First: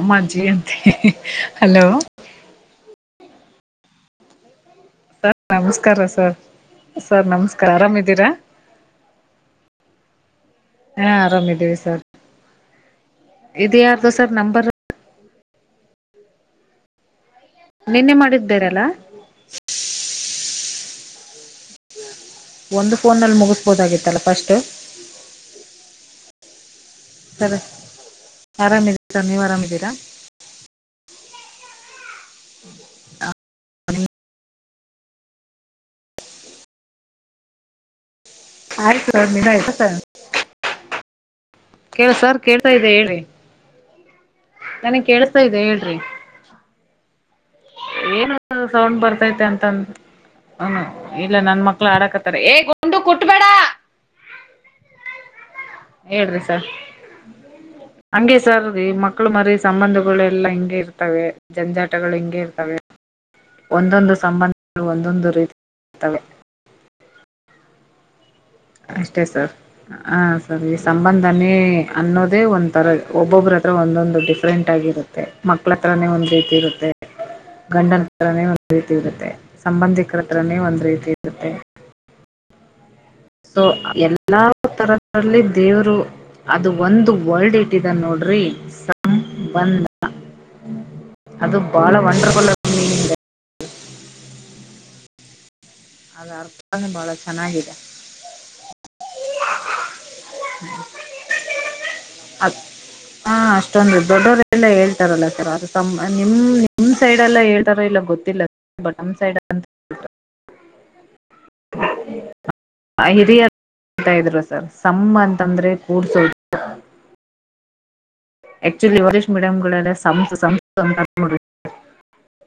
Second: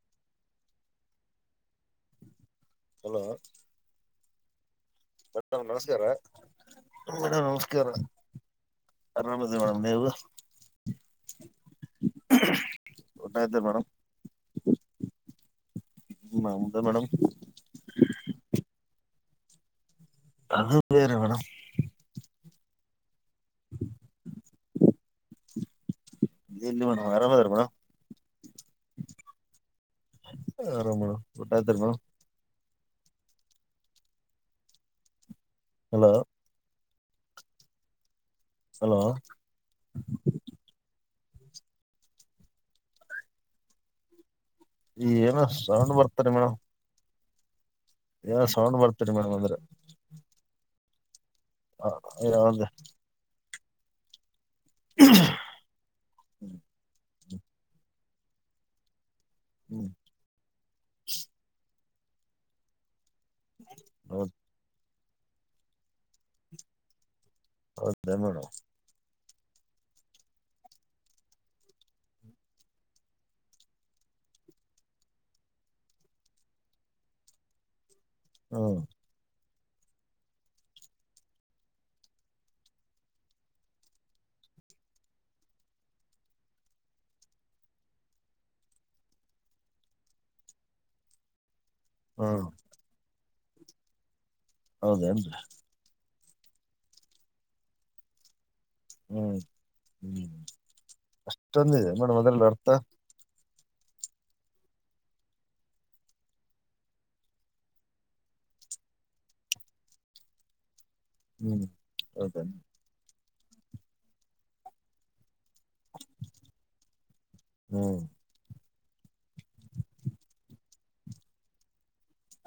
ಅಮ್ಮಜ್ಜಿ ಅಂತೆ hello hello sir ನಮಸ್ಕಾರ sir sir ನಮಸ್ಕಾರ ಆರಾಮಿದ್ದೀರ ಆರಾಮದ ಮೇಡಮ್ ನೀವು ಹಾ ಆರಾಮ ಇದ್ದೀವಿ ಸರ್ ಇದು ಯಾರದು ಸರ್ ನಂಬರ್ ನಮ್ದೆಮೇಡಮ್. ನಿನ್ನೆ ಮಾಡಿದ್ದ ಬೇರೆ ಅಲ. ಅದು ಬೇರೆ ಮೇಡಂ. ಒಂದು ಫೋನಲ್ಲಿ ಮುಗಸಬೋದಾಗಿತ್ತಲ್ಲ ಫಸ್ಟ್. ಎಲ್ಲಿ ಮೇಡಂ. ಸರ ಆರಾಮೀದಿವಿ ಸರ್ ನೀವು ಆರಾಮಿದೀರಾ. ಆರಾಮ್ ಊಟ ಆಯ್ತಿರಿ ನಿಮ್. ದು ಹ. [inaudible] ಹಲೋ. ಹಲೋ ಆಯತು ಮಿನಯತಸ. [inaudible] ಕೇಳ ಸರ್ ಕೇಳ್ತಾ ಇದೆ ಹೇಳಿ. ಏನೋ ಸೋಂದಾ ಹೇಳ್ರಿ ಬರ್ತಾರಿ ಇದೇ ಮೇಡಂ. ಏನು ಸೌಂಡ್ ಮೇಡಮ್ ಬರ್ತೈತೆ ಅಂದ್ರೆ ಅಂತ ಅಂದ. ಹ ಇಲ್ಲ ನನ್ ಮಕ್ಳ ಆಡಾಕತ್ತಾರ ಹೇ ಯಾವ್ದ ಗುಂಡು ಕುಟ್ಬೇಡ. ಹೇಳ್ರಿ ಸರ್ ಹಂಗೆ ಸರ್ ಮಕ್ಕಳು. ಮಕ್ಕಳು ಮರಿ ಹ್ಮ್ ಸಂಬಂಧಗಳೆಲ್ಲಾ ಹಿಂಗೆ ಇರ್ತವೆ ಜಂಜಾಟಗಳು ಹಿಂಗೆ ಇರ್ತವೆ. ಒಂದೊಂದು ಹೌದ್ ಸಂಬಂಧಗಳು ಒಂದೊಂದು ರೀತಿ ಇರ್ತ್ತವೆ. ಹೌದೇನು. ಅಷ್ಟೇ ಸರ್ ಹ ಸರ್ ಈ ಸಂಬಂಧನೇ ಅನ್ನೋದೇ ಒಂಥರ ಒಬ್ಬೊಬ್ಬ್ರ. ತ್ರ ಒಂದೊಂದು ಡಿಫ್ರೆಂಟ್ ಆಗಿ ಇರುತ್ತೆ ಮಕ್ಕಳ ಹತ್ರಾನೇ ಒಂದ್ ರೀತಿ ಇರುತ್ತೆ ಗಂಡನ. ತ್ರ ಒಂದು ಹ್ಮ್ ರೀತಿ ಇರುತ್ತೆ ಸಂಬಂಧಿಕರತ್ರನೇ ಒಂದು ರೀತಿ ಇರುತ್ತೆ. ಸೊ ಎಲ್ಲಾ ತರ್ರಲ್ಲಿ ದೇವರು. ಅದು ಒಂದು ವರಡ್ ಇಟ್ಟಿದಾನೇ ನೋಡ್ರಿ ಸಂಬಂದ. ಅದು ಬಾಳ ಹ್ಮ್ ವಂಡರ್ಫುಲ್ ಅ. [unintelligible] ಹೌದೆನ್ರೀ. ಅದ ಅರ್ಥನೇ ಬಾಳ ಚೆನ್ನಾಗಿದೆ. ಹ್ಮ್. ಹ್ಮ. [inaudible] ನಡ ಮೊದಲು ಅರ್ಥ. ಅಷ್ಟೊಂದು ದೊಡ್ಡವರೆಲ್ಲ ಹೇಳ್ತಾರಲ್ಲ ಸರ್ ಅ ನಿಮ್ ನಿಮ್ ಸೈಡೆ ಎಲ್ಲ ಹೇಳ್ತಾರೋ ಇಲ್ಲ ಗೊತ್ತಿಲ್ಲ. ಬಟ್ ನಮ್ ಸೈಡ್ ಅಂತ. [inaudible] ಹ್ಮ್ ಹೌದ. ತಾ ಅಂತ ಇದ್ರು ಸರ್ ಸಂಬಂಧ ಅಂದ್ರೆ ಕೂಡ್ಸೋದು. ಹ್ಮ್. ಆಕ್ಚುಲಿ ಈವಾಗ ಇಂಗ್ಲಿಷ್ ಮೀಡಿಯಂಗಳಲ್ಲ ಸಂಸಂಸ್ಕೃ.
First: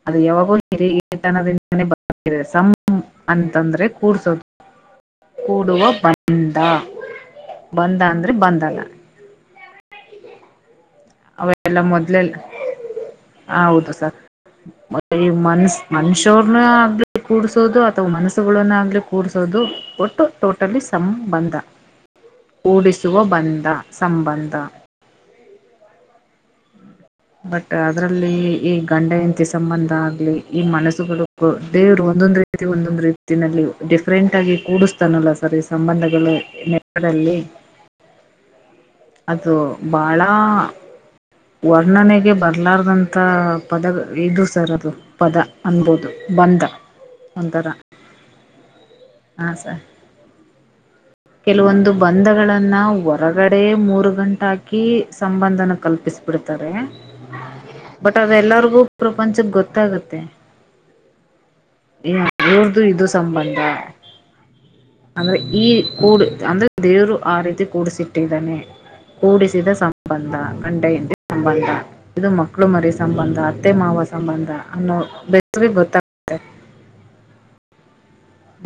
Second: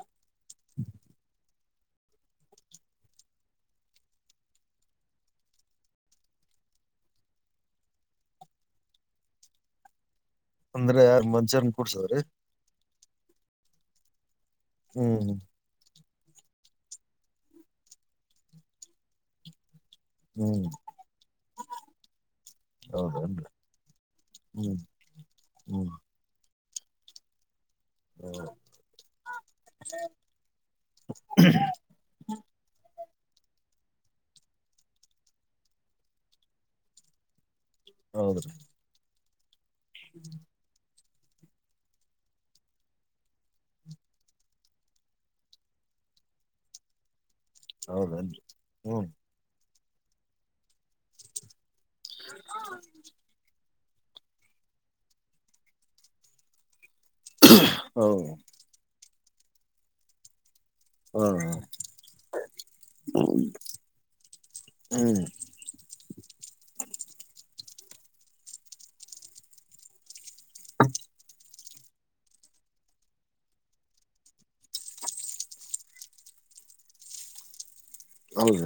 ಅದು ಯಾವಾಗೂ ಹಿರಿತನದಿಂದೇ ಬಂದಿದೆ ಸಂ ಅಂತಂದ್ರೆ ಕೂಡೋಸ್ದು. ಕೂಡುವ ಬಂದ ಬಂದ ಅಂದ್ರೆ ಬಂದಲ್ಲ. ಅಂದ್ರೆ ಯಾರ್ ಮನುಷ್ಯರನ್ ಅವೆೆಲ್ಲ ಕೂಡ್ಸವ್ರಿ ಮೊದ್ಲೆಲ್ಲ ಹ ಹೌದು ಸರ್ ಮ ಹ್ಮ್ ಮನ್ಸೂ. ಮನುಷ್ಯರ್ನ್ನ ಆಗ್ಲಿ ಕೂಡ್ಸೋದು ಅಥವಾ ಮನಸ್ಸುಗಳನ್ನ ಆಗ್ಲಿ ಕೂಡ್ಸೋದು. ಕೊಟ್ಟು ಹ್ಮ್ ಟೋಟಲಿ ಸಂ ಬಂಧ. ಕೂಡಿಸುವ ಹೌದೇನ್ರಿ ಬಂಧ ಸಂಬಂಧ. ಹ್ಮ್. ಬಟ್. ಅದರಲ್ಲಿ ಹ್ಮ್ ಈ ಗಂಡ ಹೆಂಡತಿ ಸಂಬಂಧ ಆಗ್ಲಿ ಈ ಮನಸುಗಳು ದೇವರು ಒಂದೊಂದ್ ರೀತಿ ಒಂದೊಂದ್ ರೀತಿ. ಜಗತ್ತಿನಲ್ಲಿ ಡಿಫ್ರಂಟ್ ಆಗಿ ಕೂಡಿಸ್ತಾನಲ್ಲ ಸರಿ ಈ ಸಂಬಂಧಗಳು ನೆಪದಲ್ಲಿ. ಹೌದ್ರೀ. ಅದು ಬಾಳ. ವರ್ಣನೆಗೆ ಬರ್ಲಾರ್ದಂತ ಪದ ಇದು ಸರ್ ಅದು ಪದ ಅನ್ಬೋದು. ಬಂದ ಒಂಥರ ಹೌದೇನ್ರಿ ಹ್ಮ್ ಹಾಂ ಸರ್. ಕೆಲಯೊಂದು ಬಂಧಗಳನ್ನ ಹೊರಗಡೆ. ಮೂರು ಗಂಟೆ ಹಾಕಿ ಸಂಬಂಧನ ಕಲ್ಪಿಸ್ ಬಿಡ್ತಾರೆ. ಬಟ್ ಹೌದು ಅದೆಲ್ಲರ್ಗೂ ಪ್ರಪಂಚಕ್ ಗೊತ್ತಾಗುತ್ತೆ. ಹಾ ಇವ್ರ್ದು ಇದು ಸಂಬಂಧ. ಹ್ಮ್ ಅಂದ್ರೆ ಈ ಕೂಡ್ ಅಂದ್ರೆ ದೇವರು ಆ ರೀತಿ ಕೂಡಿಸಿಟ್ಟಿದ್ದಾನೆ ಕೂಡಿಸಿದ ಸಂ ಬಂದ ಗಂಡ ಹಂಡಿ ಸಂಬಂಧ ಇದು ಮಕ್ಕಳು ಮರಿ ಸಂಬಂಧ ಅತ್ತೆ ಮಾವ ಸಂಬಂಧ ಅನ್ನೋ ಬಸಿ [unintelligible] ಗೊತ್ತಾಗುತ್ತೆ.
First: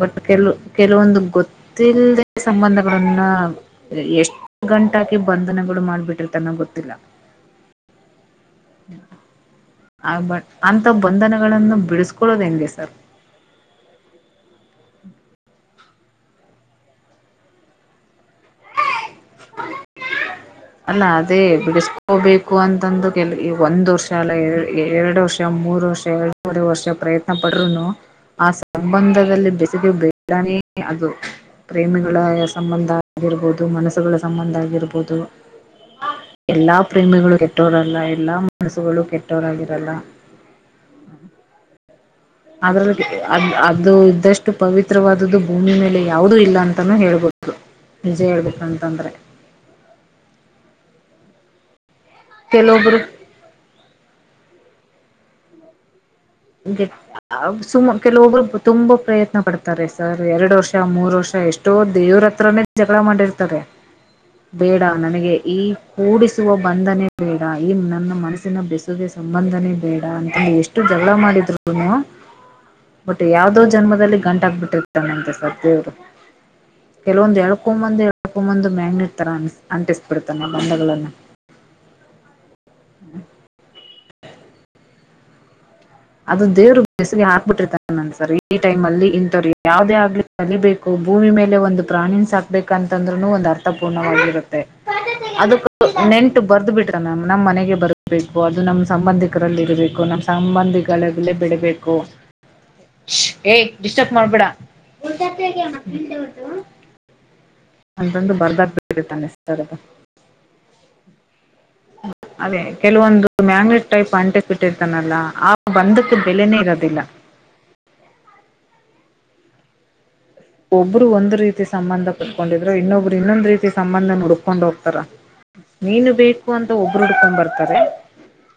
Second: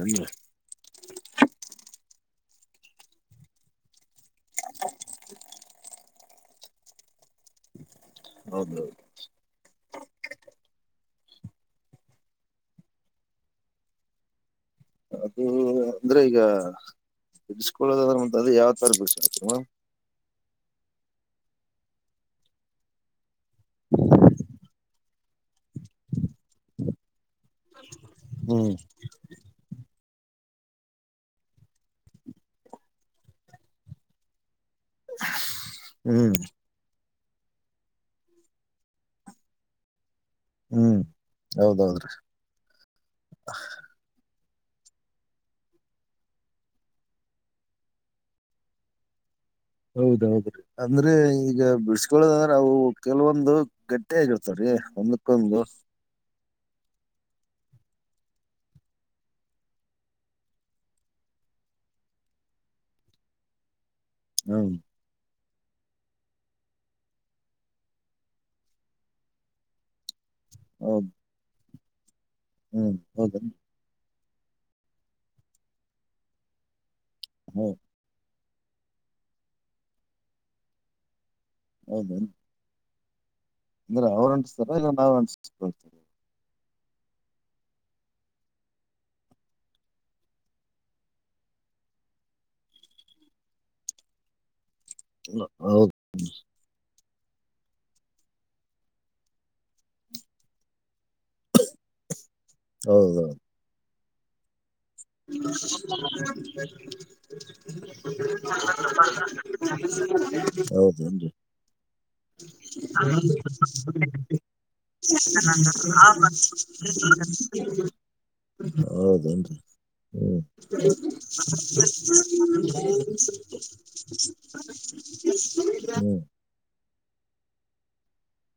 ಬಟ್ ಕೆಲ ಕೆಲವೊಂದು ಗೊತ್ತಿಲ್ಲ್ದೆ ಸಂಬಂಧಗಳನ್ನ ಎಷ್ಟ್ ಗಂಟಾಕಿ ಬಂಧನಗಳು ಮಾಡ್ಬಿಟ್ಟ್ [unintelligible] ತನ ಗೊತ್ತಿಲ್ಲ. [inaudible] ಹೌದೌದು. ಆ ಬಟ್ ಅಂತ ಬಂಧನಗಳನ್ನು ಬಿಡಿಸಕೊಳ್ಳೋದ್ ಹೆಂಗೆ ಸರ್. ಅದು ಅಂದ್ರೆ ಈಗ ಬಿಡುಸ್ಕೊಳ್ಳೊದು ಅಂದ್ರೆ ಯಾವ ತರ ಬಿಡುಸ್ಕೊಳೊದು ಮ್ಯಮ್. ಅಲ್ಲ ಅದೇ ಬಿಡಿಸಕೋಬೇಕು ಅಂತಂದು ಕೆ ಈ ಒಂದ್ ವರ್ಷ ಅಲ್ಲ ಎರ್ ಎರಡು ವರ್ಷ. ಮೂರು ವರ್ಷ ಎರಡು ವರೆ ವರ್ಷ ಪ್ರಯತ್ನ ಪಟ್ರುನು ಆ ಹ್ಮ್ ಸಂಬಂಧದಲ್ಲಿ ಬೆಸಿಗೆ ಬೇಕ್ [unintelligible] ಇದಾನೆ ಅದು. ಪ್ರೇಮಿಗಳ ಸಂಬಂಧ ಆಗಿರ್ಬೋದು ಮನಸ್ಸುಗಳ ಸಂಬಂಧ ಆಗಿರ್ಬೋದು. ಹ್ಮ್ ಎಲ್ಲಾ ಪ್ರೇಮಿಗಳು ಕೆಟ್ಟೋರಲ್ಲ ಎಲ್ಲಾ ಮನಸ್ಸಗಳು ಕೆಟ್ಟೋರಾಗಿರಲ್ಲ. ಹ್ಮ್ ಹೌದೌದ್ರಿ. ಅದ್ರಲ್ಲಿ ಅದ್ ಅದು ಇದ್ದಷ್ಟ. [unintelligible] ಪವಿತ್ರವಾದದ್ದು ಭೂಮಿ ಮೇಲೆ ಯಾವುದೂ ಇಲ್ಲ ಅಂತಾನೂ ಹೇಳ್ಬಹುದು. ನಿಜ ಹೇಳ್ಬೇಕಂತಂದ್ರೆ. ಹೌದೌದ್ರೀ ಅಂದ್ರೆ ಈಗ ಬಿಡ್ಸೀ ತುಳುದಂದ್ರೆ ಅವು ಕೆಲವೊಬ್ರು ಕೆಲವೊಂದು ಗಟ್ಟಿಯಾಗಿರ್ತಾವ್ರೀ ಒಂದಕ್ಕೊಂದು. [unintelligible] ಗೆ ಅವ್ ಸುಮ ಕೆಲವೊಬ್ರು ತುಂಬಾ ಪ್ರಯತ್ನ ಪಡ್ತಾರೆ ಸರ್ ಎರಡು ವರ್ಷ ಮೂರ್ ವರ್ಷ. [unintelligible] ಎಷ್ಟೋ ದೇವ್ರ ಹತ್ರನೇ ಜಗಳ ಮಾಡಿರ್ತಾರೆ ಹ್ಮ್ ಬೇಡ ನನಗೆ. ಈ ಕೂಡಿಸುವ ಬಂಧನೆ ಬೇಡ ಈ ನನ್ನ ಮನಸ್ಸಿನ ಬೆಸುಗೆ ಸಂಬಂಧನೇ ಬೇಡ ಅ ಎಷ್ಟು ಜನ ಹೌದು ಹ್ಮ್ [unintelligible] ಬಟ್ ಹೌದನ್ ಯಾವದೋ ಜನ್ಮದಲ್ಲಿ. ಗಂಟಾಕಿ ಬಿಟ್ಟಿರ್ತಾನೆ ಅಂತೆ ದೇವ್ರು ಕೆಲವೊಂದ್ ಹೌದ್ ಎಳ್ಕೊಂಬಂದ ಎಳ್ [unintelligible] ಬಂದು ಮ್ಯಾಗ್ನೆಟ್ ತರ ಅಂಟಿಸ್ಬಿಡ್ತಾನೆ ಬಂದಗಳನ್ನ. ದೌದು. [inaudible] ಅಂದ್ರೆ ಅವ್ರ್ ಅಂಟಿಸ್ತಾರೆ ಈ ನಾವ್ ಅಂಟಿಸ್ಕೊಳ್ತೀವ. ಅದು [unintelligible] ದೇವರು ಬಸಿಗೆ ಹಾಕ್ಬಿಟ್ಟಿರ್ತಾರೆ ಒಂದ್ ಸರಿ ಈ ಟೈಮ್ಮಲ್ಲಿ ಇಂಥವ್ರು ಯಾವವುದೇ ಆಗ್ಲಿ ಕಲಿಬೇಕು ಭೂಮಿ [unintelligible] ಮೇಲೆ ಒಂದು ಪ್ರಾಣಿನ ಸಾಕ್ಬೇಕ ಅಂತಂದ್ರುನು ಒಂದು ಅರ್ಥಪೂರ್ಣವಾಗಿರುತ್ತೆ. ಅದಕ್ಕ ಹೌದ್ ನೆಂಟು ಬರ್ದು ಬಿಡ್ರಿ ನಮ್ಮ್ ನಮ್ ಮನೆಗೆ ಬರಬೇಕು ಅದು ನಮ್ಮ್ ಸಂಬಂಧಿಕರಲ್ಲಿ ಇರಬೇಕು ನಮ್ಮ್ ಸಂಬಂಧಿಗಳ ಲ್ಲ ಬೆಳಿಬೇಕು ಶೂ ಹೌದೌದು ಏ ಡಿಸ್ಟರ್ಬ್ ಮಾಡ್ಬೇಡಾ. [inaudible] ಅಂತಂದು ಬರ್ದಾಕ್ಬಿಟ್ಟಿರ್ತಾನೆ ಸರ್ ಅದು ಹೌದೇನ್ರಿ. [inaudible] ಅದೇ ಕೆಲವೊಂದು ಮ್ಯಾಗ್ನೆಟ್ ಟೈಪ್ [unintelligible] ಅಂಟಿಸ್ಬಿಟ್ಟಿರ್ತಾನಲ್ಲ ಆ ಬಂಧಕ್ಕೆ ಬೆಲೆನೇ ಇರೋದಿಲ್ಲ ಹೌದೇನ್ರಿ. ಹ್ಮ್ ಒಬ್ರು ಒಂದ್ ರೀತಿ ಸಂಬಂಧ ಪಟ್ಕೊಂಡಿದ್ರೆ ಇನ್ನೊಬ್ರು ಇನ್ನೊಂದ್ ರೀತಿ ಸಂಬಂಧ ಹುಡ್ಕೊಂಡ್ ಹೋಗ್ತಾರ ನೀನು ಹ್ಮ್ ಬೇಕು ಅಂತ ಒಬ್ಬರು ಹುಡ್ಕೊಂಡ್ ಬರ್ತಾರೆ.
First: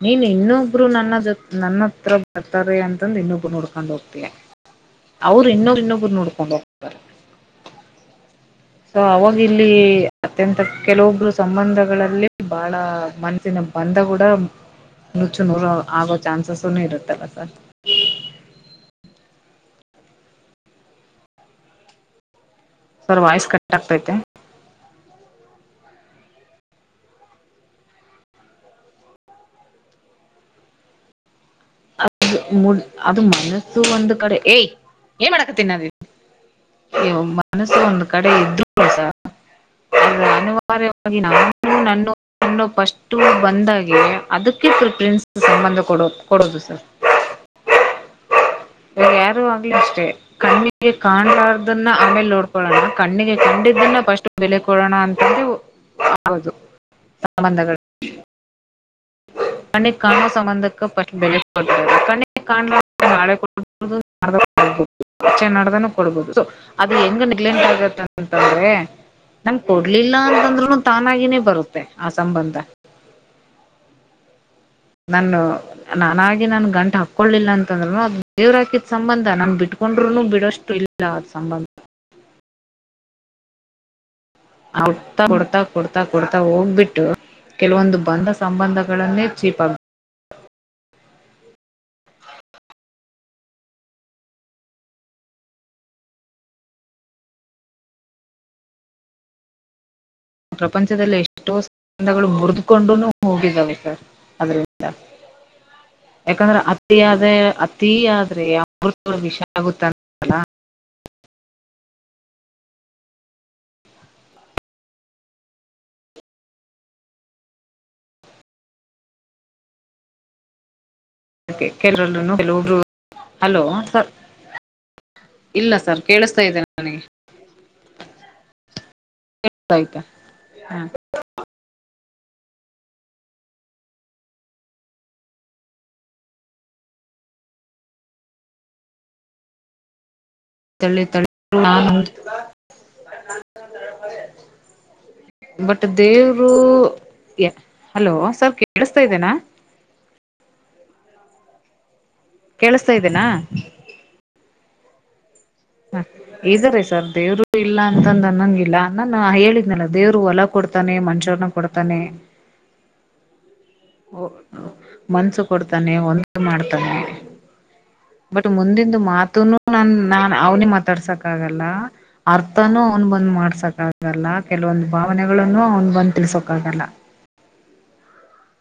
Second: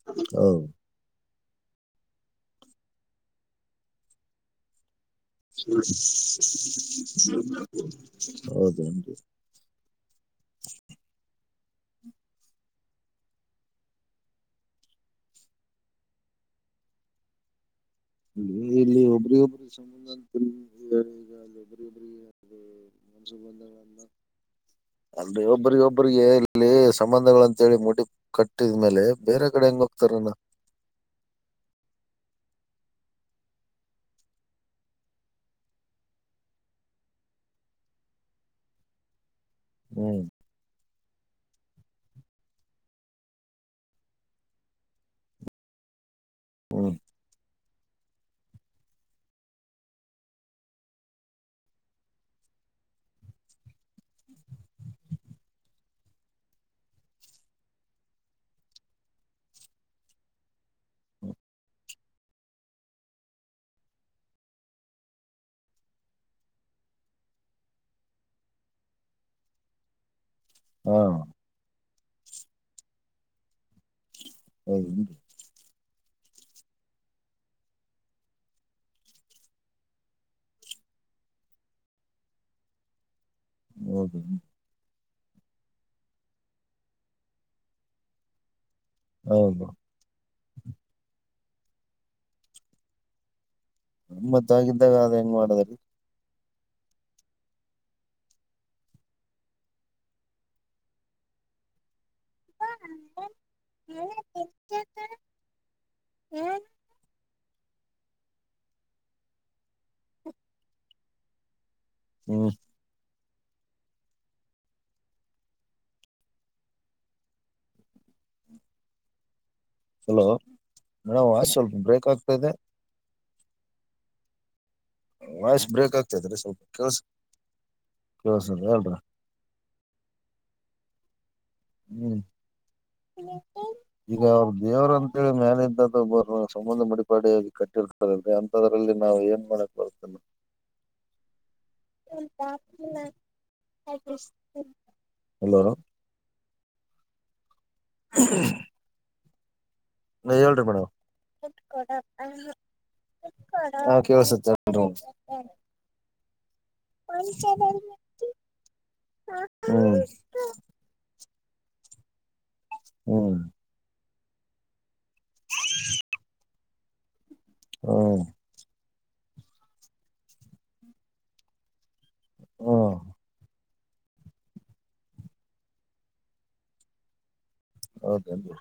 ನೀನ್ ಹೌದ್ ಇನ್ನೊಬ್ರು ನನ್ನ ಜೊ ನನ್ನತ್ರ ಬರ್ತಾರೆ ಅಂತಂದು ಇನ್ನೊಬ್ರನ್ನ ಹುಡ್ಕೊಂಡ್ ಹೋಗ್ತಯ. ಅವರು ಇನ್ನುರ್ ಇನ್ನೊಬ್ಬರುನ್ನ ಉಡ್ಕೊಂಡ್ ಹೊ ಹೌದು ಸೊ ಅವಾಗ ಇಲ್ಲಿ ಅತ್ಯಂತ ಕೆಲವೊಬ್ರು ಸಂಬಂಧಗಳಲ್ಲಿ ಬಹಳ ಮನಸಿನ ಬಂಧಗೂಡ ನುಚ್ಚು ನೂರೋ ಆಗೋ ಚಾನ್ಸಸನು ಇರುತ್ತಲ್ಲ ಸರ್. [inaudible] ಸರ್ ವಾಯ್ಸ್ ಕಟ್ ಆಗ್ತೈತೆ. ಅಂದ್ರೆ ಒಬ್ಬರಿಗ ಒಬ್ಬರಿಗೆ ಇಲ್ಲಿ ಸಂಬಂಧಗಳಂತೇಳಿ ಮುಡಿ ಕಟ್ಟಿದ್ಮೇಲೆ ಬೇರೆ ಕಡೆ ಹೆಂಗ್ [inaudible] ಅದು ಅದು ಮನಸ್ಸು ಒಂದು ಕಡೆ ಏಯ ಏನ್ ಮಾಡಕತ್ತೀನ ನಾನ್ ಇಲ್ಲಿ ಮನಸ್ಸು ಒಂದ್ ಕಡೆ ಇದ್ದರೂನು ಸಹ ಅ ಹ್ಮ್ ಅನಿವಾರ್ಯವಾಗಿ ನಾವೇ ನನ್ನ ನನ್ನ ಫಸ್ಟ್ ಬಂದಾಗೆ ಅದಕ್ಕೆ ಪ್ರೆಫರೆನ್ಸ್ ಸಂಬಂಧ ಕೊಡೋದು. ಕೊಡೋದು ಸರ್. ಹ್ಮ್ [inaudible] ಇವಾಗ ಯಾರು ಆಗ್ಲಿ ಅಷ್ಟೇ ಕಣ್ಣಿಗೆ ಕಾಣ್ಲಾರ್ದನ್ನ ಆಮೇಲೆ ನೋಡ್ಕೊಳ್ಳೋಣ ಕಣ್ಣಿಗೆ ಕಂಡಿದ್ದನ್ನ ಫಸ್ಟ್ ಬೆಲೆ ಕೊಡೋಣ ಅಂತ ಇವು ಹೌದು ಸಂಬಂಧಗಳು [inaudible] ಕಣ್ಣಿಗೆ ಕಾಣುವ ಸಂಬಂಧಕ್ಕ ಫರ್ಸ್ಟ್ ಬೆಲೆ ಕೊಡಬೇಕು ಕಣ್ಣಿಗ್ ಕಾನ್ಲಾರ್ದ ನಾಳೆ ಕೊಡಬೋದು ನಾಡದ್ದು ಕೊಡಬೋದು. ಅಚ್ಚೆ ನಾಡ್ದನು ಕೊಡ್ಬೋದು ಸೊ ಅದು ಹೆಂಗ ನೆಗ್ಲೆಟ್ ಆಗತ್ತ ಅಂತಂದ್ರೆ ನಂಗ್ ಕೊಡ್ಲಿಲ್ಲ ಅಂತಂದ್ರುನು ಹಾ ತಾನಾಗಿನೇ ಬರುತ್ತೆ ಆ ಸಂಬಂಧ. ಹೌದು ನಾನು ನಾನಾಗಿ ನಾನ್ ಗಂಟ್ ಹಾಕ್ಕೊಳ್ಲಿಲ್ಲ ಅಂತಂದ್ರುನು ಅದ್ ದೇವ್ರ ಹಾಕಿದ್ ಸಂಬಂಧ ನಾನ್ ಬಿಟ್ಕೊಂಡ್ರುನು ಬಿಡೋಷ್ಟು ಇಲ್ಲ ಇಲ್ಲ ಆ ಸಂಬಂಧ. [inaudible] ಹೌದ ಆ ಕೊಡ್ತಾ ಕೊಡ್ತಾ ಕೊಡ್ತಾ ಕೊಡ್ತಾ ಹೋಗ್ಬಿಟ್ಟು ಕೆಲವೊಂದು ಬಂದ ಸಂಬಂಧ ಗಳನ್ನೆ ಚೀಪ ಹೌದು ಮ್ಮತ್ತ ಹಾಗಿದ್ದಾಗ ಅದ ಹೆಂಗ್ ಮಾಡಿದ್ರ ಪ್ರಪಂಚದಲ್ಲಿ ಎಷ್ಟೋ ಬಂಧಗಳು ಮುರಿದಕೊಂಡುನೂ ಹೋಗಿದಾವೆ ಸರ್ ಅದ್ರಿಂದ ಯಾಕಂದ್ರೆ ಅತಿಯಾದ ಅತಿ ಅತಿ ಆದ್ರೆ ಅಮೃತ ವಿಷ ಆಗುತ್ತಲ್ಲ ಹ್ಮ್ ಹಲೋ ಮೇಡಮ್ ವಾಯ್ಸ್ ಸ್ವಲ್ಪ ಬ್ರೇಕ್ ಕೆಲವರಲ್ಲೂ ಆಗ್ತಾಇದೆ. ಕೆಲವೊಬ್ರು ಹಲೋ ಸರ್ ವಾಯ್ಸ್ ಇಲ್ಲ ಬ್ರೇಕ್ ಸರ್ ಆಗ್ತಾ ಇದೇರಿ ಕೇಳಿಸ್ತಾ ಇದೆ ಸ್ವಲ್ಪ ಕೆಲ್ಸ ನನಗೆ ಕೇಳಸರ ಹೇಳ್ರಿ ಹಾ ಹ್ಮ್ ಈಗ ಅವ್ರ ದೇವ್ರ ಅಂತೇಳಿ ಮೇಾಲ ಇದ್ದ್ದು ಒಬ್ಬ ಸಂಬಂಧ ಮಡಿಪಾ ಕಟ್ಟಿರ್ತಾರೆ ಅಂತದ್ರಲ್ಲಿ ಲ್ಲಿ ನಾವ ಏನ್ ಮಾಡಕ್ ಬರ್ತದ ತಳ್ಳಿ ತಳ್ಳಿ [unintelligible] ಹಲೋ ಬಟ್ ದೇವರು ಯ ಹಲೋ ಸರ್ ಕೇಳಿಸ್ತಾ ಇದ್ದೇನಾ? ನೀವ ಹೇಳ್ರಿ ಮೇಡಮ್ ಕೇಳಿಸ್ತಾ ಇದ್ದೇನಾ ಹಾ ಕೇಳಸುತ್ತ [unintelligible] ಹ ಇದಾರೆ ಸರ್ ದೇವ್ರು ಇಲ್ಲ ಅಂತಂದ ನಂಗಿಲ್ಲ ನಾನ ಹೇಳಿದ್ನಲ್ಲ ಹ್ಮ್ ದೇವ್ರು ಹೊಲ ಕೊಡ ಕೊಡ್ತಾನೆ ಮಂಚೂರನ ಕೊಡ್ತಾನೆ ಹ್ಮ್ ಓ ಮನ್ಸು ಕೊಡ್ತಾನೆ ಒಂದು ಮಾಡ್ತಾನೆ ಹ್ಮ್ ಬಟ್ ಮುಂದಂದು ಮಾತನು ನನ್ ನಾ ಅವ್ನೇ ಮಾತಾಡ್ಸಕ್ ಆಗಲ್ಲ ಅರ್ಥನುೂ ಹ್ಮ್ ಅವ್ನು ಬಂದ್ ಮಾಡ್ಸಕ ಗಲ್ಲ ಕೆಲವೊಂದು ಭಾವನೆಗಳಗಳನ್ನು ಅವನ್ ಬಂದ ತಿಳ್ಸೋಕ ಆಾಗಲ್ಲ ಹೌದದುದು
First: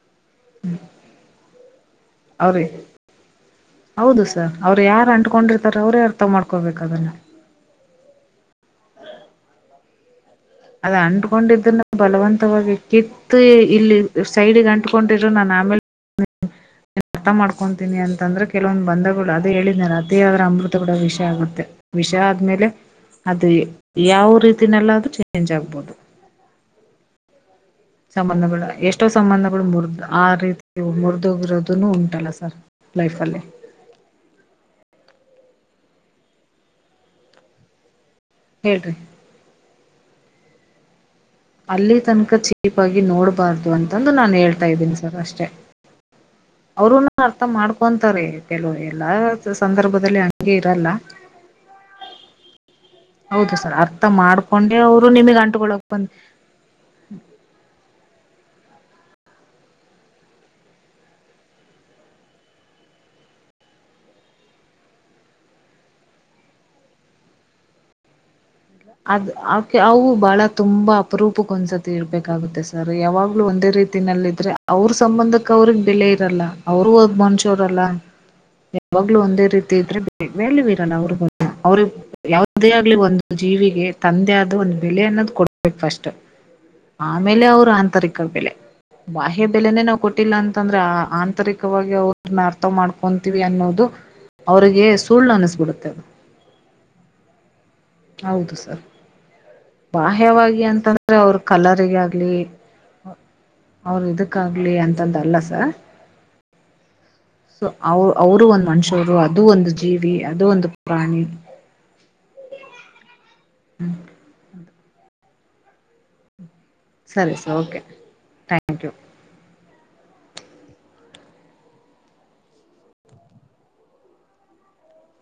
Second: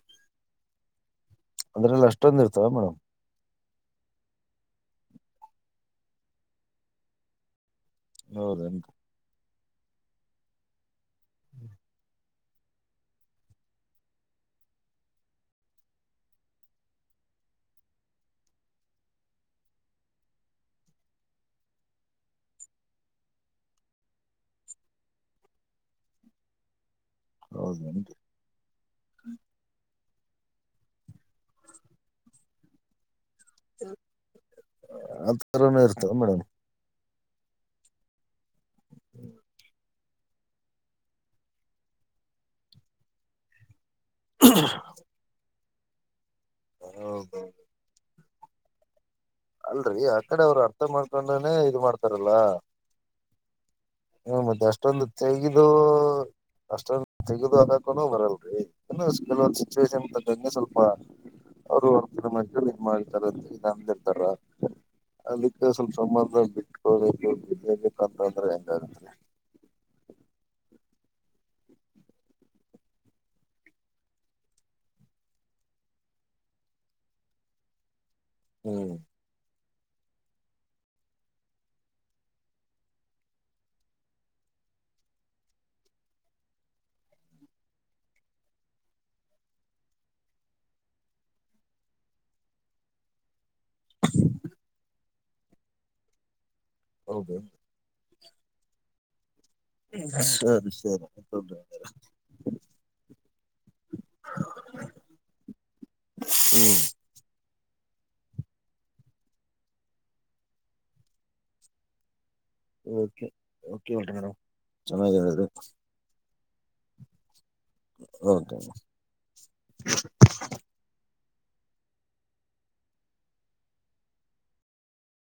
ಹ್ಮ್ ಅಂದ್ರಲ್ಲಿ ಅಷ್ಟೊಂದ್ ಇರ್ತದೆ ಮೇಡಮ್ ಹೌದು ಸರ್ ಅವ್ರು ಯಾರು ಅಂಟ್ಕೊಂಡಿರ್ತಾರ ಅವ್ರೇ ಅರ್ಥ ಮಾಡ್ಕೊಬೇಕು ಅದನ್ನ ಹೌದಟ ಅದ ಅಂಟಕೊಂಡಿದ ಬಲವಂತವಾಗಿ ಕಿತ್ತು ಇಲ್ಲಿ ಸೈಡ್ಗ್ ಅಂಟಕೊಂಡಿದ್ರು ನಾನ ನಮಲೆ [inaudible] ಅರ್ಥ ಮಾಡ್ಕೊತೀನಿ ಅಂತಂದ್ರೆ ಕೆಲವೊಂದು ಬಂಧಗಳು ಅದದು ಹೇಳಿದಿದ್ದಾರೆ ಅತೇ ಆದದರ ಅಮೃತ ಕೊಡೋ ವಿಷಯ ಆಗುತ್ತೆ ವಿಷ ಆದ್ಮೇಲೆ ಅದು ಯಾವ ರೀತಿನೆಲ್ಲಾದ್ರೂ ಚೇಂಜ್ ಆಗ್ಬೋದು ಹೌದೇನ್ರಿ ಸಂಬಂಧಗಳು ಎಷ್ಟೋ ಸಂಬಂಧಗಳು ಮೂರ್ದಲ ಆ ರೀತಿ ಮುರಿದೋಗಿರೋದು ಉಂಟಲ್ಲ ಸರ್ ಲೈಫಲ್ಲಿ ಆ ತರನ ಇರ್ತ ಮೇಡಮ್ ಹೇಳೇರಿ ಅಲ್ಲಿ ತನಕ ಚೀಪ್ ಆಗಿ ನೋಡ್ಬಾರ್ದು ಅಂತಂದು ನಾನನ್ ಹೇಳ್ತಾ ಇದ್ದೀನಿ ಸರ್ ಅಷ್ಟೆ ಅವರುೂನು ಅರ್ಥ ಮಾಡ್ಕೊಂತಾರೆ ಕೆಲವ ಲ್ಲ ಅಲ್ರಿ ಆ ಸಂದರ್ಭದಲ್ಲಿ ಕಡೆ ಹಂಗೆ ಅವ್ರು ಅರ್ಥ ಇರಲ್ಲ ಮಾಡ್ಕೊಂಡನೆ ಇದು ಮಾಡ್ತಾರಲ್ಲ ಹೌದು ಸರ್ ಅರ್ ಹ್ಮ ಮತ್ತೆ ಅಷ್ಟೊಂದು ತೆೆಗೆದು ಬಂದ್ ಅಷ್ಟೊಂದು ತೆೆಗೆದು ಹಾಕೊಂಡ ಬರಲ್ಲ ಕೆಲವೊ ಸಿಚುವೇೇಶನ್ಗೆ ಸ್ವಲ್ಪ ಅವರು ಒ ಕಿ ಮರು ನಿನ್ ಮಾಡತಾರಂತ ನಂದ ಇರ್ತಾರ ಅದಕ್ಕೆ ಸ್ವಲ್ಪ ಸಂಬಂಧ ಬಿಟ್ಕೊಬೇಕುೇ ಬಂತಂದ್ರೆ ಅದ ಅಕೆ ಅವು ಬಹಳ ತುಂಬಾ ಅಪರೂಪಕ್ಕ ಒಂದ್ಸತಿ ಇರ್ಬೇಕಾಗುತ್ತೆ ಸರ್ ಯಾವಾಗ್ಲೂ ಒಂದೇ ರೀತಿನಲ್ಲಿ ಇದ್ರೆ ಅವ್ರ ಸಂಬಂಧಕ್ಕ ಅವ್ರಿಗೆ ಬೆಲೆ ಇರಲ್ಲ ಅವರುೂ ಹ ಮನುಷ್ಯರಲ್ಲ ಹ್ಮ್ ಯಾವಾಗ್ಲೂ ಒಂದೇ ರೀತಿ [unintelligible] ಜೀವಿಗೆ ತಂದೆಯ ಆದದು ಒಂದು ಬೆಲೆ ಅನ್ನೋದು ಕೊಡ್ಬೇಕು ಫಸ್ಟ್ ಆಮೇಲೆ ಅವರು ಆಂತರಿಕ ಬೆಲೆ ಬಾಹ್ಯ ಬೆಲೆನೇ ನಾವವು ಕೊಟ್ಟಿಲ್ಲ ಅಂತಂದ್ರೆ ಆ ಆಂತರಿಕವಾಗಿ ಅವ್ರನ್ನ ಅರ್ಥ ಮಾಡ್ಕೊಂತೀವಿ ಅನ್ನೋದು ಅವರಿಗೆ ಸುಳ್ಳು ಅನ್ನಿಸ್ಬಿಡುತ್ತೆ ಹೌದು ಹೌದು ಸರ್ ಬಾಹ್ಯವಾಗಿ ಸರಿ ಸರಿ ಅಂತಂದ್ರೆ ಅವ್ರ ಕಲರಿಗ ಆಗ್ಲಿ ಅವರು ಇದಕ್ಕ ಆಗಲಿ ಅಂತಂದಲ್ಲಸ ಹ್ಮ್. ಸೊ ಅವ ಅವರು ಒಂದು ಮನುಷ್ಯವರು ಅದು ಒಂದು ಜೀವಿ ಅದು ಒಂದು ಪ್ರಾಣಿ. [inaudible] ಓಕೆ ಟೆರ ಚನ್ನಾಗಿದು ಸರಿ sir okay okay thank you [inaudible]